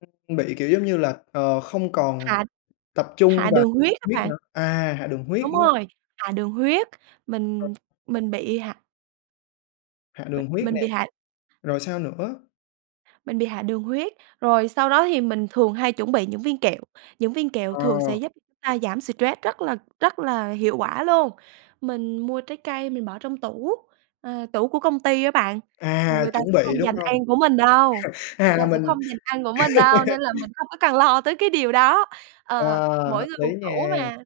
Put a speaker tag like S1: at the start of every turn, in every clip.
S1: Ừm, bị kiểu giống như là, ờ, không còn
S2: Hạ
S1: tập trung
S2: hạ
S1: vào
S2: đường huyết
S1: đường
S2: á
S1: huyết
S2: bạn.
S1: nữa à, hạ đường huyết,
S2: Đúng
S1: đúng hông?
S2: rồi, hạ đường huyết,
S1: Ừ.
S2: mình mình bị hạ
S1: Hạ
S2: Mình
S1: đường huyết
S2: mình bị
S1: nè,
S2: hạ
S1: rồi sao nữa?
S2: Mình bị hạ đường huyết. Rồi sau đó thì mình thường hay chuẩn bị những viên kẹo, những viên kẹo
S1: Ờ.
S2: thường sẽ giúp chúng ta giảm stress rất là rất là hiệu quả luôn. Mình mua trái cây mình bỏ trong tủ ờ, tủ của công ty á bạn.
S1: À,
S2: Người ta
S1: chuẩn
S2: sẽ
S1: bị,
S2: không
S1: đúng
S2: giành
S1: hông?
S2: ăn của mình đâu, người
S1: À,
S2: ta
S1: là
S2: sẽ
S1: mình
S2: không giành ăn của mình đâu, nên là mình không có cần lo tới cái điều đó. Ờ,
S1: Ờ,
S2: mỗi
S1: hợp
S2: người một
S1: lý
S2: tủ
S1: nha.
S2: mà,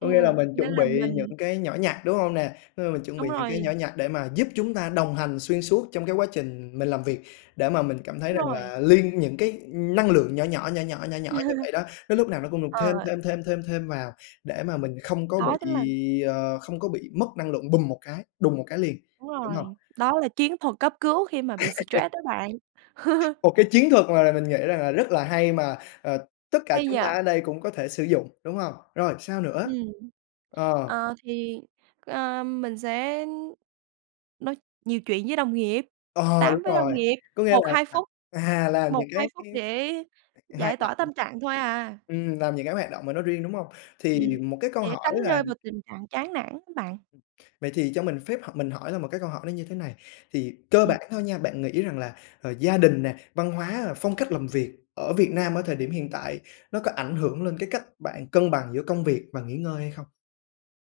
S1: Có nghĩa là mình
S2: nên
S1: chuẩn
S2: là
S1: bị
S2: mình
S1: những cái nhỏ nhặt, đúng hông nè? Ơ, mình chuẩn
S2: Đúng
S1: bị những cái nhỏ
S2: rồi.
S1: nhặt để mà giúp chúng ta đồng hành xuyên suốt trong cái quá trình mình làm việc, để mà mình cảm thấy rằng
S2: Rồi.
S1: là liên những cái năng lượng nhỏ nhỏ, nhỏ nhỏ, nhỏ nhỏ như vậy đó, nó lúc nào nó cũng được thêm,
S2: Ờ.
S1: thêm, thêm, thêm, thêm vào để mà mình không có
S2: Đó chính
S1: bị,
S2: là
S1: ờ, không có bị mất năng lượng bùm một cái đùng một cái liền,
S2: Đúng
S1: đúng hông?
S2: rồi, đó là chiến thuật cấp cứu khi mà bị stress đó bạn.
S1: Một cái chiến thuật mà là mình nghĩ rằng là rất là hay mà, ờ, tất cả
S2: Hay
S1: chúng
S2: nhỉ!
S1: ta ở đây cũng có thể sử dụng, đúng hông? Rồi sao nữa?
S2: Ừm,
S1: Ờ.
S2: ờ, thì, ờ, mình sẽ nói nhiều chuyện với đồng nghiệp,
S1: Ờ,
S2: tám
S1: đúng
S2: với đồng
S1: rồi,
S2: nghiệp,
S1: có nghĩa
S2: một
S1: là,
S2: hai
S1: à,
S2: phút,
S1: à, làm
S2: một
S1: những
S2: hai
S1: cái
S2: phút để
S1: hoạt
S2: giải
S1: động
S2: tỏa tâm trạng thôi à.
S1: ừm, làm những cái hoạt động mà nó riêng, đúng hông? Thì
S2: Ừm,
S1: một cái câu
S2: để
S1: hỏi
S2: tránh
S1: là
S2: rơi vào tình trạng chán nản á bạn.
S1: Ừm, vậy thì cho mình phép h mình hỏi là một cái câu hỏi như thế này. Thì cơ
S2: Ừm.
S1: bản thôi nha, bạn nghĩ rằng là, ờ, gia đình nè, văn hóa, à, phong cách làm việc ở Việt Nam ở thời điểm hiện tại nó có ảnh hưởng lên cái cách bạn cân bằng giữa công việc và nghỉ ngơi hay không?